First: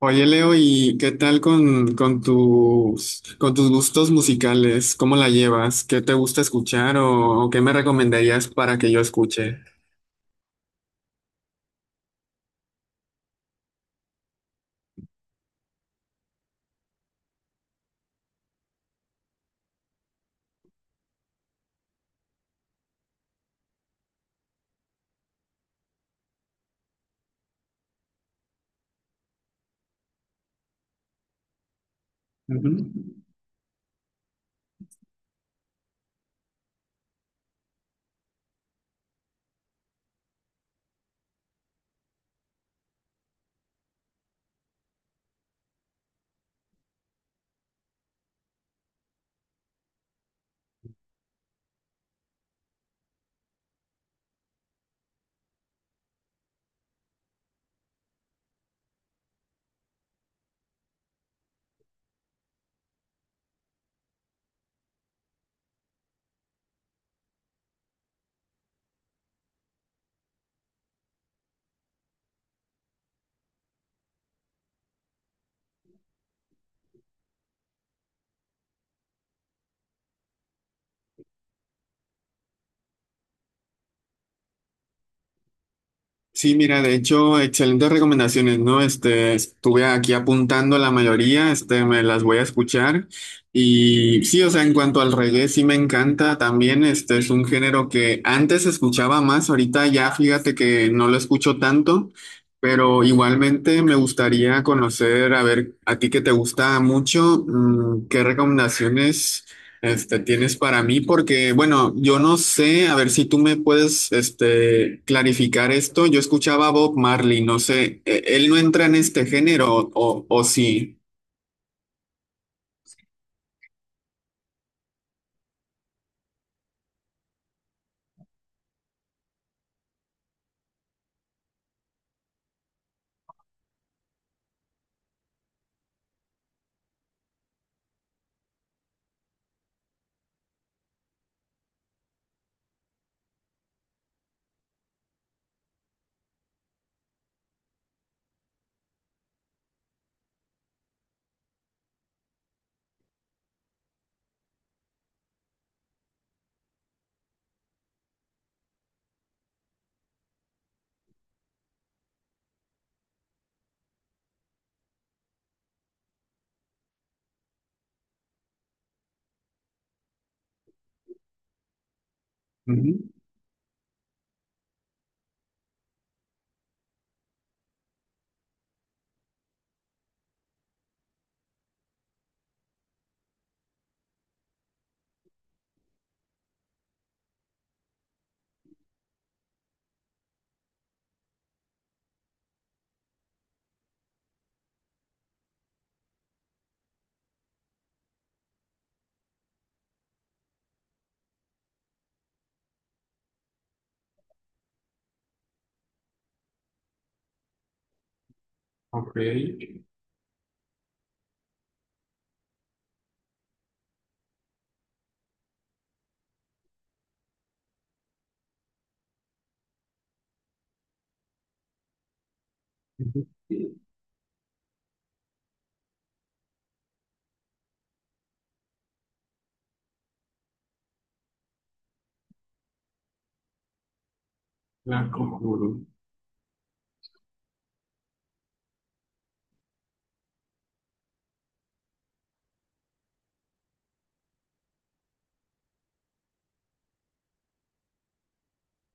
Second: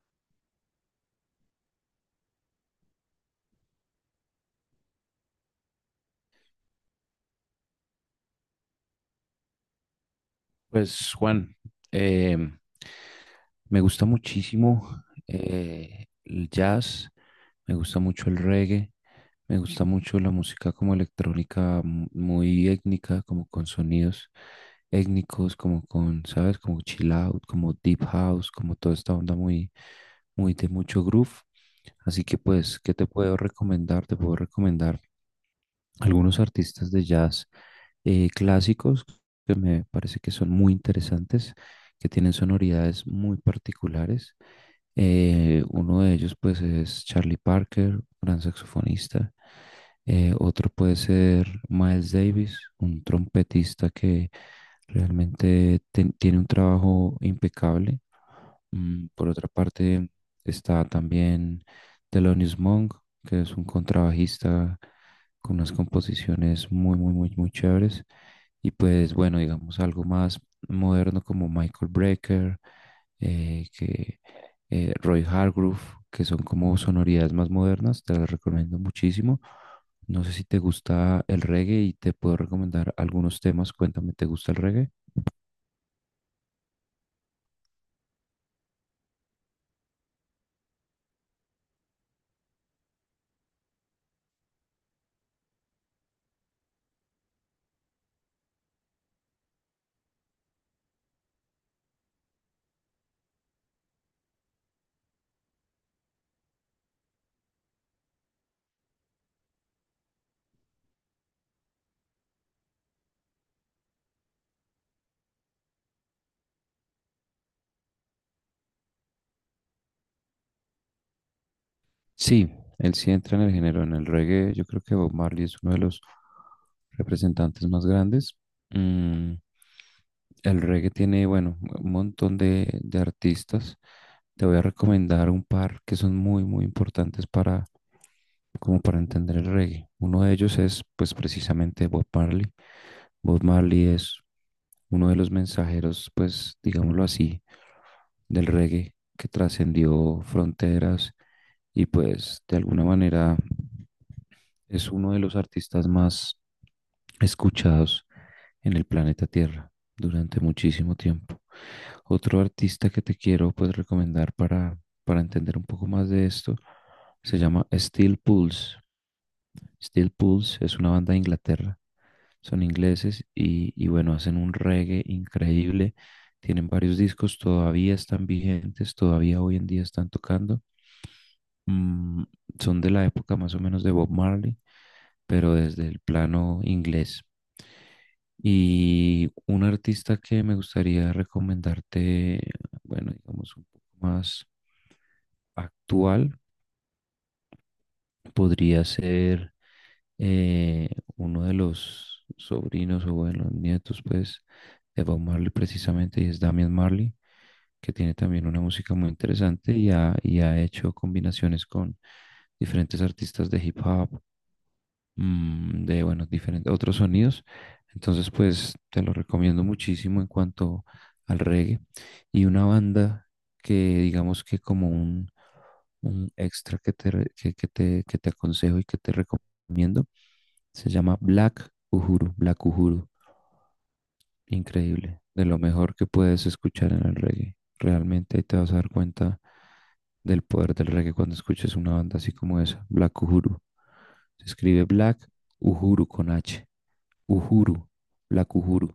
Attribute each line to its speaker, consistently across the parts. Speaker 1: Oye, Leo, ¿y qué tal con tus gustos musicales? ¿Cómo la llevas? ¿Qué te gusta escuchar o qué me recomendarías para que yo escuche?
Speaker 2: Pues Juan, eh, me gusta muchísimo el jazz, me gusta mucho el reggae, me gusta mucho la música como electrónica muy étnica, como con sonidos étnicos, como con, ¿sabes? Como chill out, como deep house, como toda esta onda muy, muy de mucho groove. Así que pues,
Speaker 1: Ujú.
Speaker 2: ¿qué te puedo recomendar? Te puedo recomendar algunos artistas de jazz clásicos que me parece que son muy interesantes, que tienen sonoridades muy particulares. Uno de ellos pues es Charlie Parker, gran saxofonista. Otro puede ser Miles Davis, un trompetista que realmente tiene un trabajo impecable. Mm, por otra parte, está también Thelonious Monk, que es un contrabajista con unas composiciones muy, muy, muy, muy chéveres. Y pues bueno, digamos algo más moderno como Michael Brecker, eh, que, Roy Hargrove, que son como sonoridades más modernas, te las recomiendo muchísimo. No sé si te gusta el reggae y te puedo recomendar algunos temas. Cuéntame, ¿te gusta el reggae?
Speaker 1: Sí, mira, de hecho, excelentes recomendaciones, ¿no? Este, estuve aquí apuntando la mayoría, este, me las voy a escuchar. Y sí, o sea, en cuanto al reggae, sí me encanta también, este, es un género que antes escuchaba más, ahorita ya fíjate que no lo escucho tanto, pero igualmente me gustaría conocer, a ver, a ti que te gusta mucho, ¿qué recomendaciones? Este, tienes para mí porque, bueno, yo no sé, a ver si tú me puedes, este, clarificar esto. Yo escuchaba a Bob Marley, no sé, ¿él no entra en este género o sí?
Speaker 2: Sí, él sí entra en el género, en el reggae. Yo creo que Bob Marley es uno de los representantes más grandes. Mm, el reggae tiene, bueno, un montón de artistas. Te voy a recomendar un par que son muy, muy importantes para, como para entender el reggae. Uno de ellos es, pues, precisamente Bob Marley. Bob Marley es uno de los mensajeros, pues, digámoslo así, del reggae que trascendió fronteras y, pues, de alguna manera es uno de los artistas más escuchados en el planeta Tierra durante muchísimo tiempo. Otro artista que te quiero pues recomendar para entender un poco más de esto se llama Steel Pulse. Steel Pulse es una banda de Inglaterra. Son
Speaker 1: Ujú.
Speaker 2: ingleses y bueno, hacen un reggae increíble. Tienen varios discos, todavía están vigentes, todavía hoy en día están tocando. Mm, son de la época más o menos de Bob Marley, pero desde el plano inglés. Y un artista que me gustaría recomendarte, bueno, digamos un poco más actual, podría ser eh, uno de los sobrinos o bueno, nietos, pues, de Bob Marley precisamente, y es Damian Marley, que tiene también una música muy
Speaker 1: Ok.
Speaker 2: interesante y ha hecho combinaciones con diferentes artistas de hip hop, mm, de, bueno, diferentes otros sonidos. Entonces, pues te lo recomiendo muchísimo en cuanto al reggae. Y una banda que digamos que como un extra que te aconsejo y que te recomiendo, se llama Black Uhuru, Black Uhuru.
Speaker 1: Black
Speaker 2: Increíble, de lo
Speaker 1: Uhuru.
Speaker 2: mejor que puedes escuchar en el reggae. Realmente ahí te vas a dar cuenta del poder del reggae cuando escuches una banda así como esa, Black Uhuru. Se escribe Black Uhuru con H. Uhuru, Black Uhuru.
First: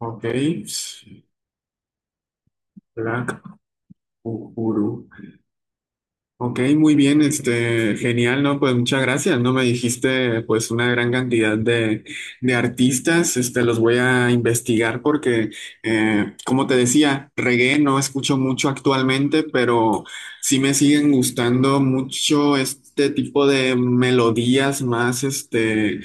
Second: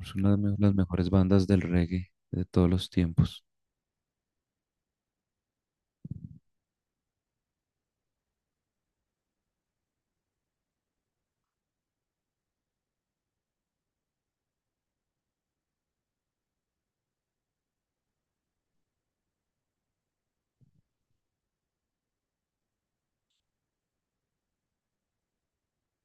Speaker 2: Es
Speaker 1: Ok,
Speaker 2: una de las mejores bandas del reggae de todos los
Speaker 1: Black
Speaker 2: tiempos.
Speaker 1: Uhuru. Ok, muy bien, este, genial, ¿no? Pues muchas gracias, ¿no? Me dijiste pues una gran cantidad de artistas, este, los voy a investigar porque, como te decía, reggae no escucho mucho actualmente, pero sí me siguen gustando mucho este tipo de melodías más, este,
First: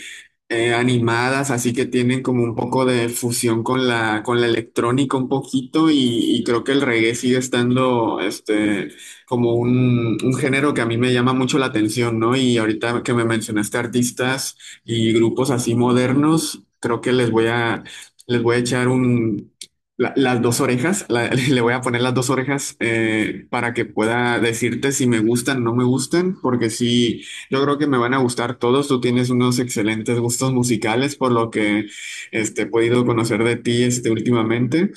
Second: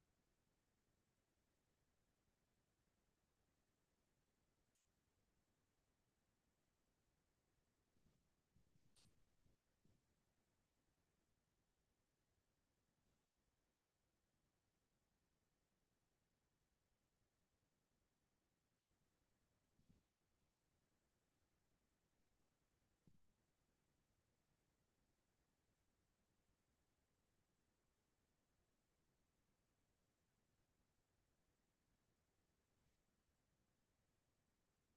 Speaker 1: animadas, así que tienen como un poco de fusión con la, electrónica un poquito y creo que el reggae sigue estando, este, como un género que a mí me llama mucho la atención, ¿no? Y ahorita que me mencionaste artistas y grupos así modernos, creo que les voy a echar las dos orejas, le voy a poner las dos orejas, para que pueda decirte si me gustan o no me gustan, porque sí, yo creo que me van a gustar todos. Tú tienes unos excelentes gustos musicales, por lo que, este, he podido conocer de ti, este, últimamente.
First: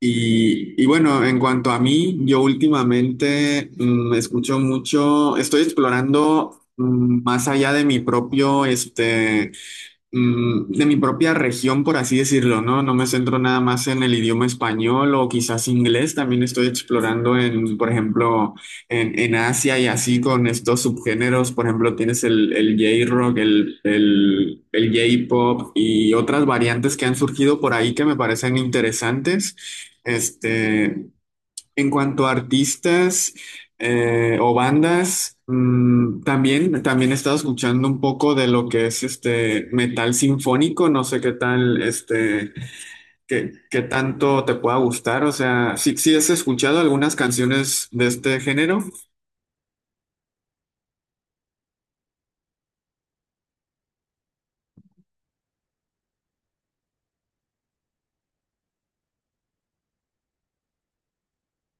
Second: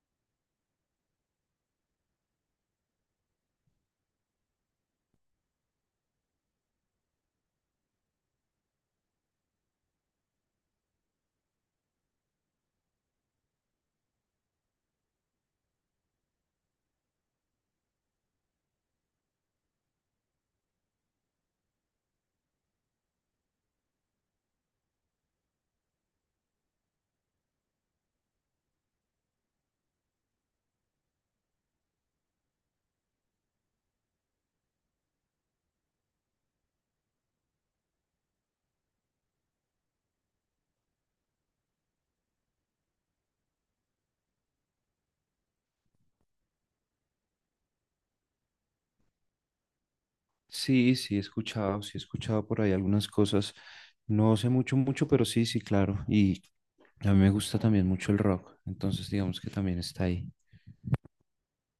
Speaker 1: Y bueno, en cuanto a mí, yo últimamente, escucho mucho, estoy explorando, más allá de mi propio, este, de mi propia región, por así decirlo, ¿no? No me centro nada más en el idioma español o quizás inglés, también estoy explorando en, por ejemplo, en Asia y así con estos subgéneros, por ejemplo, tienes el, el, J-rock, el J-pop y otras variantes que han surgido por ahí que me parecen interesantes. Este, en cuanto a artistas, o bandas, también he estado escuchando un poco de lo que es este metal sinfónico. No sé qué tal, este, qué tanto te pueda gustar. O sea, sí, sí has escuchado algunas canciones de este género.
Speaker 2: Sí, sí, he escuchado por ahí algunas cosas. No sé mucho, mucho, pero sí, sí, claro. Y a mí me gusta también mucho el rock, entonces digamos que también está ahí.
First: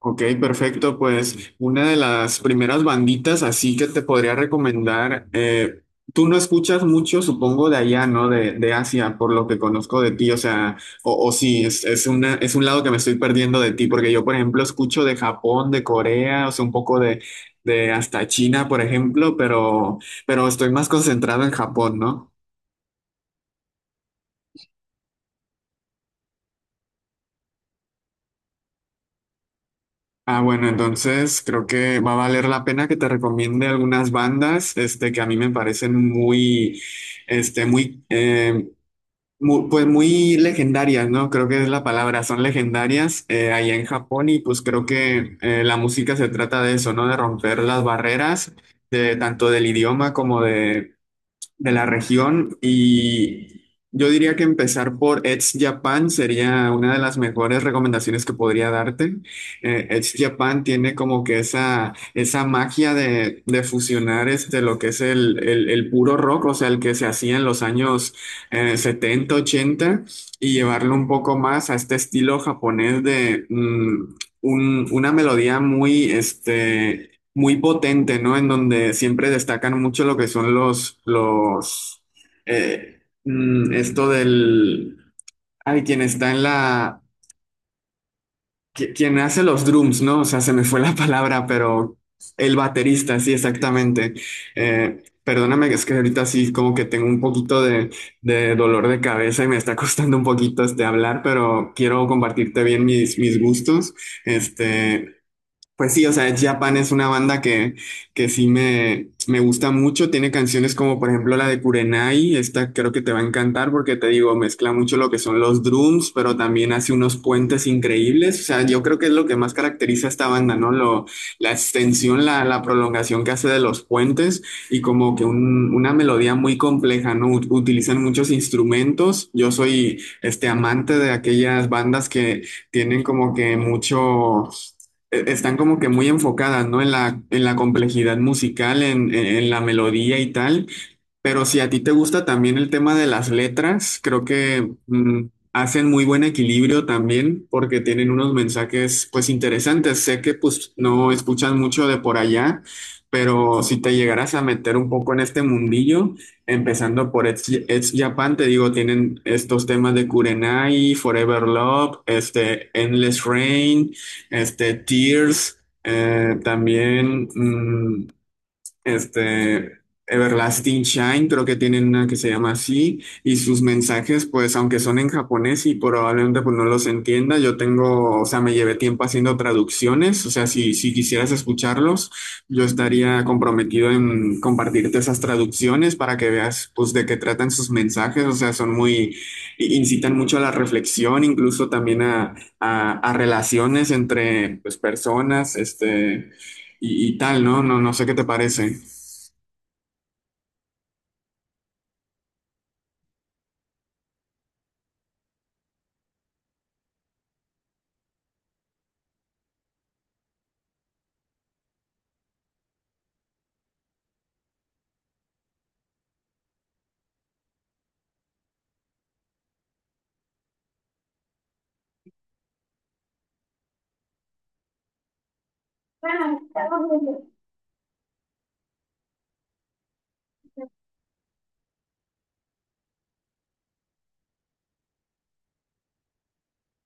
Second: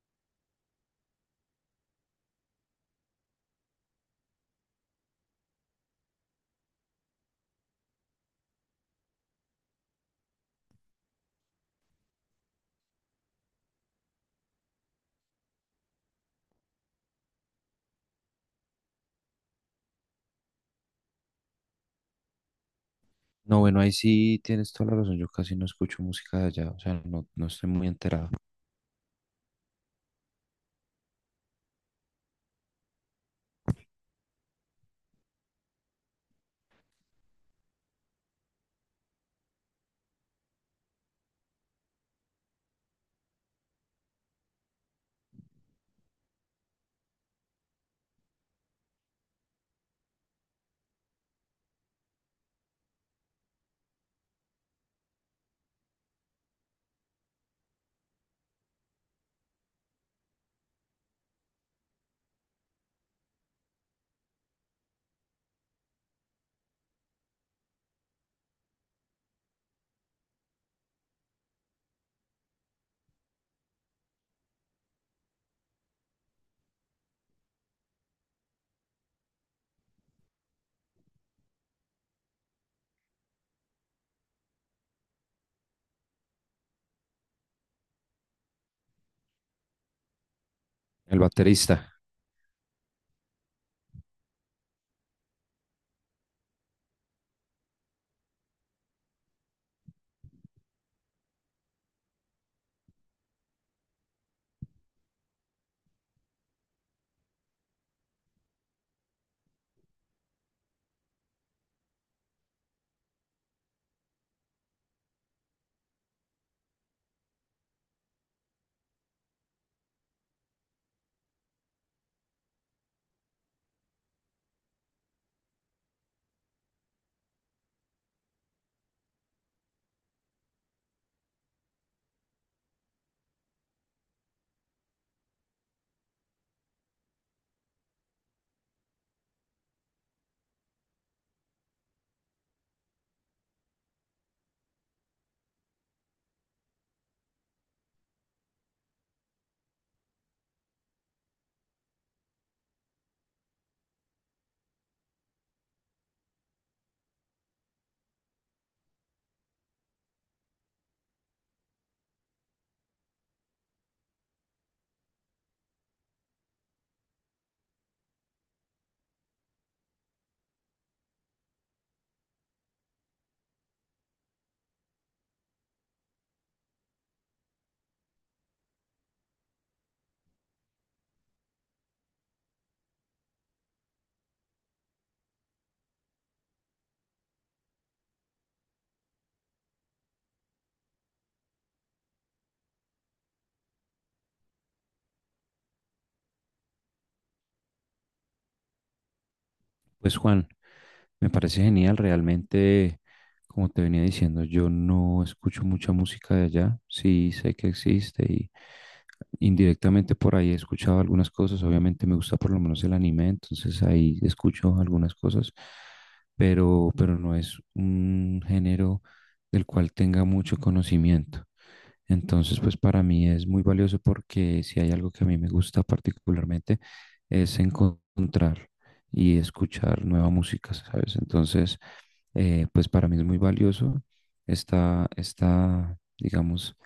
Speaker 1: Ok, perfecto. Pues una de las primeras banditas así que te podría recomendar, tú no escuchas mucho, supongo, de allá, ¿no? De Asia, por lo que conozco de ti, o sea, o sí, es un lado que me estoy perdiendo de ti, porque yo, por ejemplo, escucho de Japón, de Corea, o sea, un poco de hasta China, por ejemplo, pero estoy más concentrado en Japón, ¿no?
Speaker 2: No, bueno, ahí sí tienes toda la razón. Yo casi no escucho música de allá, o sea, no, no estoy muy enterado.
Speaker 1: Ah, bueno, entonces creo que va a valer la pena que te recomiende algunas bandas, este, que a mí me parecen muy, este, muy, pues muy legendarias, ¿no? Creo que es la palabra, son legendarias, allá en Japón, y pues creo que, la música se trata de eso, ¿no? De romper las barreras, de tanto del idioma como de la región, y yo diría que empezar por Edge Japan sería una de las mejores recomendaciones que podría darte. Edge Japan tiene como que esa magia de fusionar, este, lo que es el, el puro rock, o sea, el que se hacía en los años, 70, 80, y llevarlo un poco más a este estilo japonés de una melodía muy, este, muy potente, ¿no? En donde siempre destacan mucho lo que son los, los, esto del, ay, quien está en la, quien hace los drums, ¿no? O sea, se me fue la
Speaker 2: El
Speaker 1: palabra, pero
Speaker 2: baterista.
Speaker 1: el baterista, sí, exactamente. Perdóname, es que ahorita sí como que tengo un poquito de, dolor de cabeza y me está costando un poquito este hablar, pero quiero compartirte bien mis, gustos. Este, pues sí, o sea, Ed Japan es una banda que, sí me gusta mucho. Tiene canciones como, por ejemplo, la de Kurenai. Esta creo que te va a encantar porque te digo, mezcla mucho lo que son los drums, pero también hace unos puentes increíbles. O sea, yo creo que es lo que más caracteriza a esta banda, ¿no? La extensión, la prolongación que hace de los puentes, y como que una melodía muy compleja, ¿no? Utilizan muchos instrumentos. Yo soy este amante de aquellas bandas que tienen como que mucho, están como que muy enfocadas, ¿no? en la complejidad musical, en, en la melodía y tal, pero si a ti te gusta también el tema de las letras, creo que, hacen muy buen equilibrio también porque tienen unos mensajes pues interesantes. Sé que pues no escuchas mucho de por allá, pero si te llegaras a meter un poco en este mundillo, empezando por Edge Japan, te digo, tienen estos temas de Kurenai, Forever Love, este, Endless Rain, este, Tears, también, este, Everlasting Shine, creo que tienen una que se llama así, y sus mensajes, pues aunque son en japonés y probablemente pues no los entienda, yo tengo, o sea, me llevé tiempo haciendo traducciones, o sea, si quisieras escucharlos, yo estaría comprometido en compartirte esas traducciones para que veas pues de qué tratan sus mensajes, o sea, son muy, incitan mucho a la reflexión, incluso también a, a relaciones entre pues personas, este, y tal, ¿no? No, no sé qué te parece.
Speaker 2: Pues Juan, me parece genial, realmente, como te venía diciendo, yo no escucho mucha música de allá, sí sé que existe y indirectamente por ahí he escuchado algunas cosas, obviamente me gusta por lo menos el anime, entonces ahí escucho algunas cosas, pero no es un género del cual tenga mucho conocimiento. Entonces, pues para mí es muy valioso porque si hay algo que a mí me gusta particularmente es encontrar y escuchar nueva música, ¿sabes? Entonces, pues para mí es muy valioso digamos,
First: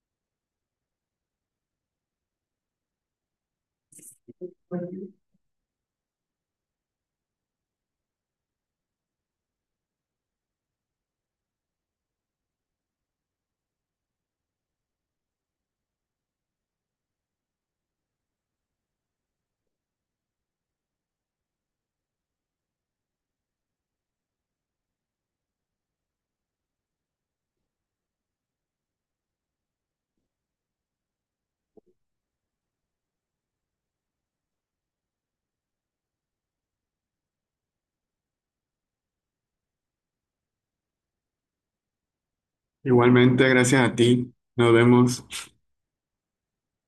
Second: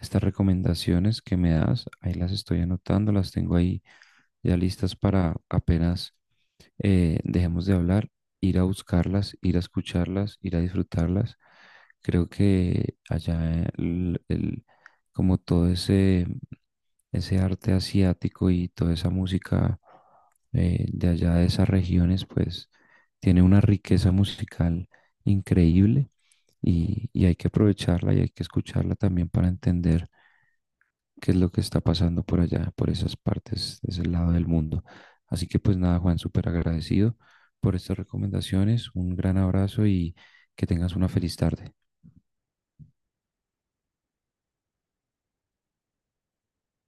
Speaker 2: estas recomendaciones que me das. Ahí las estoy anotando, las tengo ahí ya listas para apenas dejemos de hablar, ir a buscarlas, ir a escucharlas, ir a disfrutarlas. Creo que allá como todo ese, ese arte asiático y toda esa música de allá de esas regiones, pues tiene una riqueza musical increíble y hay que aprovecharla y hay que escucharla también para entender qué es lo que está pasando por allá, por esas partes, de ese lado del mundo. Así que pues nada, Juan, súper agradecido por estas recomendaciones. Un gran abrazo y que tengas una feliz tarde.
Speaker 1: Igualmente, gracias a ti. Nos vemos.